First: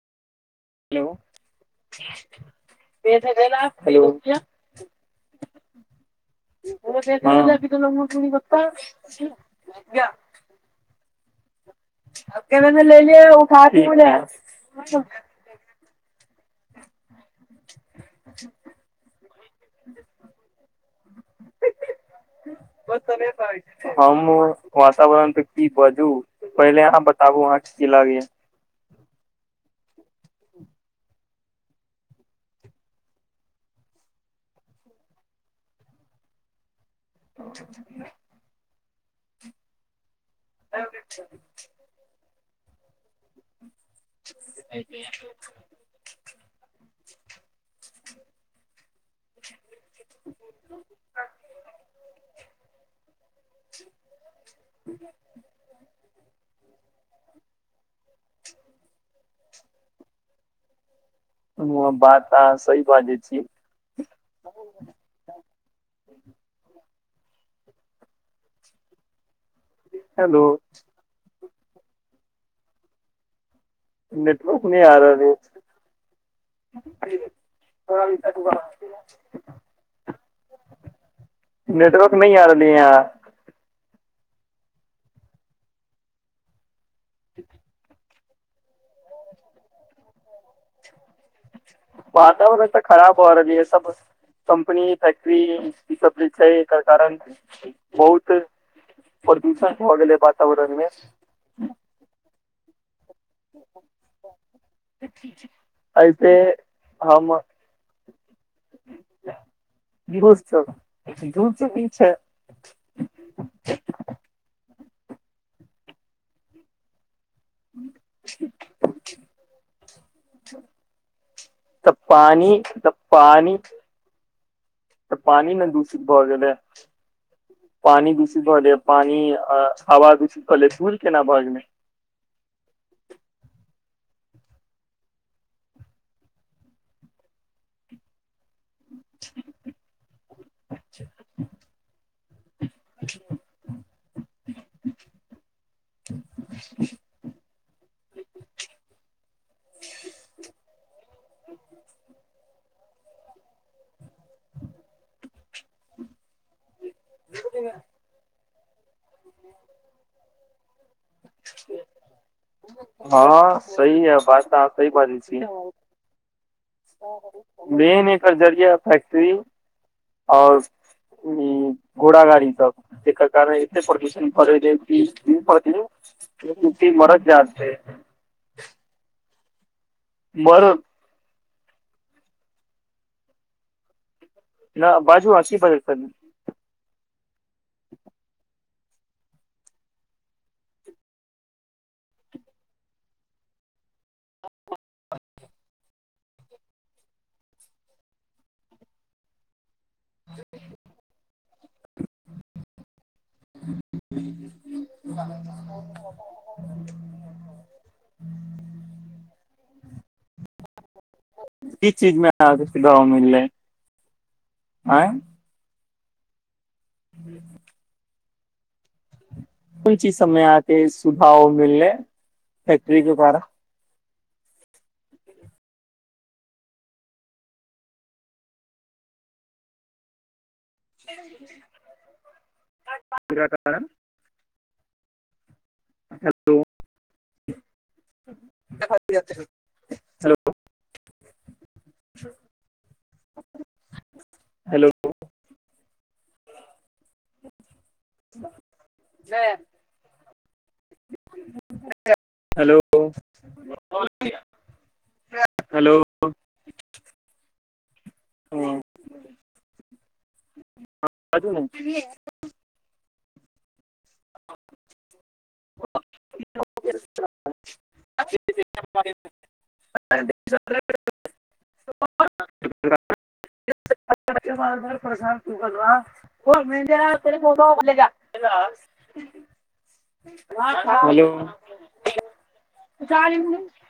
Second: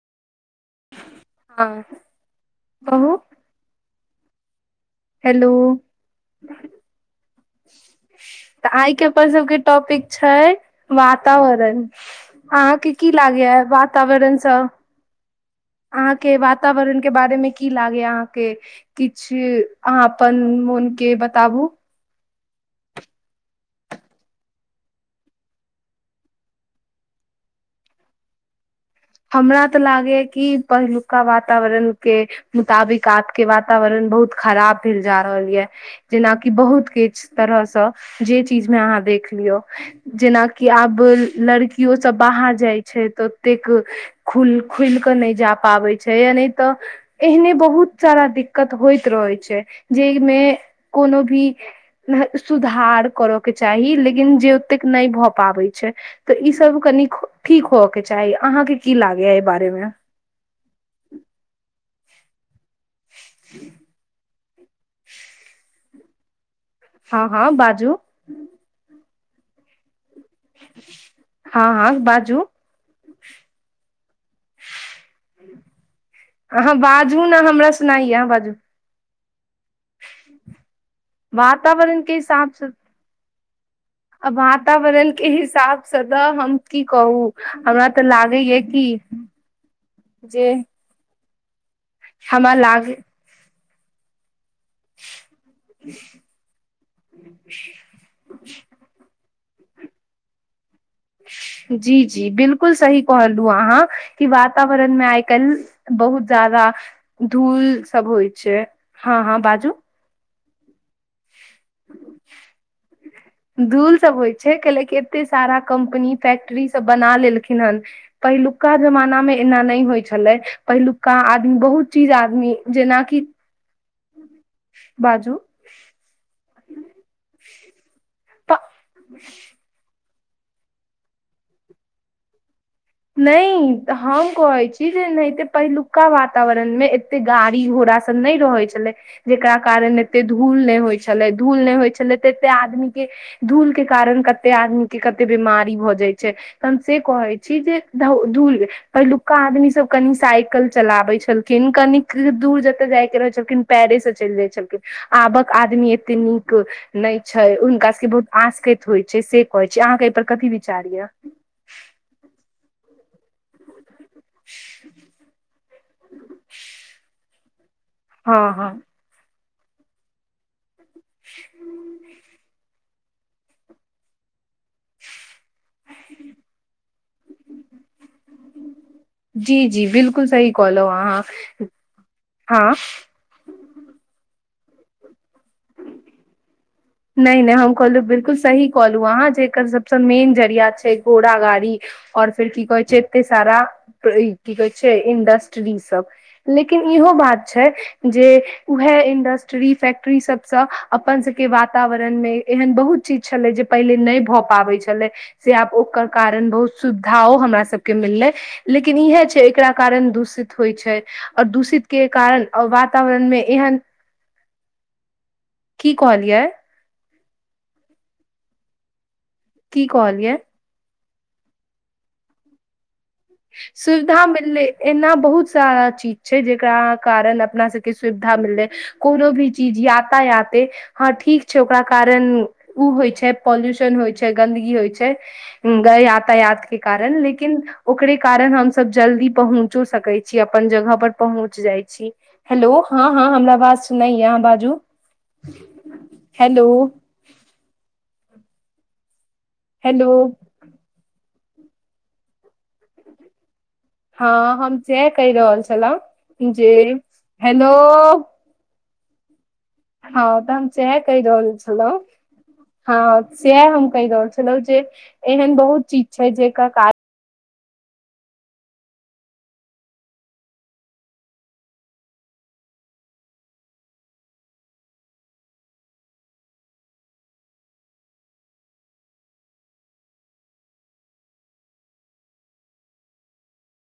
Hello हँ कहू hello hello त आय के अपन सबके टॉपिक छै वातावरण अहाँके की लागैया वातावरणसँ ह [inaudible] अहाँके वातावरण के बारे मे कि की लागेय अहाँके किछु अहाँ अपन मोन के बताबु हमु वातावरण पे की बाजू पहिले अहाँ बताबू अहाँ की लागै या हमरा त लागयै कि पहिलुका वातावरण के मुताबिक आब के वातावरण बहुत खराब भेल जा रहल यै जेनाकि बहुत के इस तरह स जे चिज़ मे आहा देख लियौ जेना कीआब लड़कि के किओ सब बाहर जाय छै त ओतेक खुल खुल के नहि जा पाबे छै छै या नहि त एहने बहुत सारा दिक्कत होइ रहै छै जेहिमे कोनो भी सुधार करय के चाही लेकिन जे ओतेक नहि भ पाबै छै तऽ ई सब कनि ठीक होय के चाही अहाँके की लागेया एहि बारे मे ह बात अहा सही बाजै छी [inaudible] हँ हँ बाजू हेलो हँ हँ बाजू नेटवर्क नहि आ रह अहाँ अछि बाजू ने हमरा सुनाइय अहाँ बाजू वातावरण के नेटवर्क नहि आ रहली याँ आ वातावरण के हिसाब से त हम की कहू हमरा त लागै या की जे हमरा वातावरण तऽ लागे खराब भ रहलै ह सब कम्पनी फैक्ट्री ई सब छै एकर कारण बहुत प्रदूषण भऽ गेलै वातावरण मे जी जी [unintelligible] बिलकुल सही कहलु अहाँ क वातावरण मे आइ काइल बहुत ऐसे जादा हम धूल सब होइ छै हँ हँ बाजू ' बेहोस सब धुल से होय छै [unintelligible] धूल सब होइ छै कैलेकी एते सारा कम्पनी फैक्ट्री सब बना लेलखिन हन पहिलुका जमानामे एना नहि होइ छलै पहिलुका आदमी बहुत चीज आदमी जेनाकि। अ [inaudible] बाजू पानि ने दूषित भए गेलै पानि दूषित भए गेल पानि आवाज उ सुतल ऐ सुन केना भऽ गेलै नहि हम कहैत छी जेनाहिते पहिलुका वातावरणमे एते गाड़ी घोड़ा सब नय रहै छै छलै जेकरा कारण एते धूल नय होइ छलै धूल नय होइ छलै तऽ एते आदमी क धूल के कारण कते आदमी के कते बीमारी भऽ जाइ छै तऽ हम से कहै छी जे ओ धूल [unintelligible] पहिलुका आदमी सब कनि साइकिल चलाबै छलखिन कन दूर जतऽ जायके रहै छलखिन पैरे से चेल जाइ छलखिन आबक आदमी एते नीक नहि छै हुनका सबके बहुत आसकेत होइ छै से कहै छै अहाँके एहि पर कथी विचार हँ सही यै बात तऽ आहा सही बाजै छी ह [unintelligible] मेन एकर जरिया फैक्ट्ररी और उ घोड़ा गाड़ी सब जेकर कारण एते प्रदूषण बढेत छै इ इ कहथिन मरद जात छै [unintelligible] जी जी बिलकुल सही बड़ कहलहो अहाँ न बाजू असी बदल कर [unintelligible] नहि नहि हम कहलहु बिलकुल सही कहलहु अहाँ जे एकर सबसँ मेन जरिया छै घोड़ा गाड़ी। और फेर की कहै छै एते सारा की कहै छै इंडस्ट्री सब। लेकिन इहो बात छै जे उएह इंडस्ट्री टी सबसँ अपन सबके वातावरण मे एहन बहु चीज छलै जे पहिले नहि भऽ पाबै छलै। से आब ओकर कारण बहुत सुविधाओ हमरा सबके मिललै लेकिन इएहे छै कारण दूषित होइ छै आओर दूषित ई के चीज मे कारण अहाँके सुझाव वातावरण मे मिललै एहन आँय की कहलियै हू की कोन चीज कहलियै सबमे अहाँके सुझाव मिलै फै्ट्री के द्वारा सुविधा मिललै एना बहुत सारा चीज छै जेकरा कारण अपना सबके सुविधा मिललै। कोनो भी चीज याता याते ' हँ ठीक छै ओकरा कारण ओ होइ छै पॉल्यूशन होइ छै गन्दगी होइ छै हेलो यातायात के कारण लेकिन ओकरे कारण हमसभ जल्दी पहुँचो सकै हेलो छी जगह पर पहुच जाइ छै हेलो हँ हँ हमरा बात सुनाै है अहाँ बाजू hello hello hello hello hello [unintelligible] हँ हम साह केह रहल हेलो छले जे हेलो हँ [inaudible] हँ तऽ हम सह कहि रहल ने छलहु हँ सएह हम कहि रहल छलहुँ जे एहन बहुत चीज छै जेके कारण [unintelligible] [unintelligible] [unintelligible] हेलो [inaudible]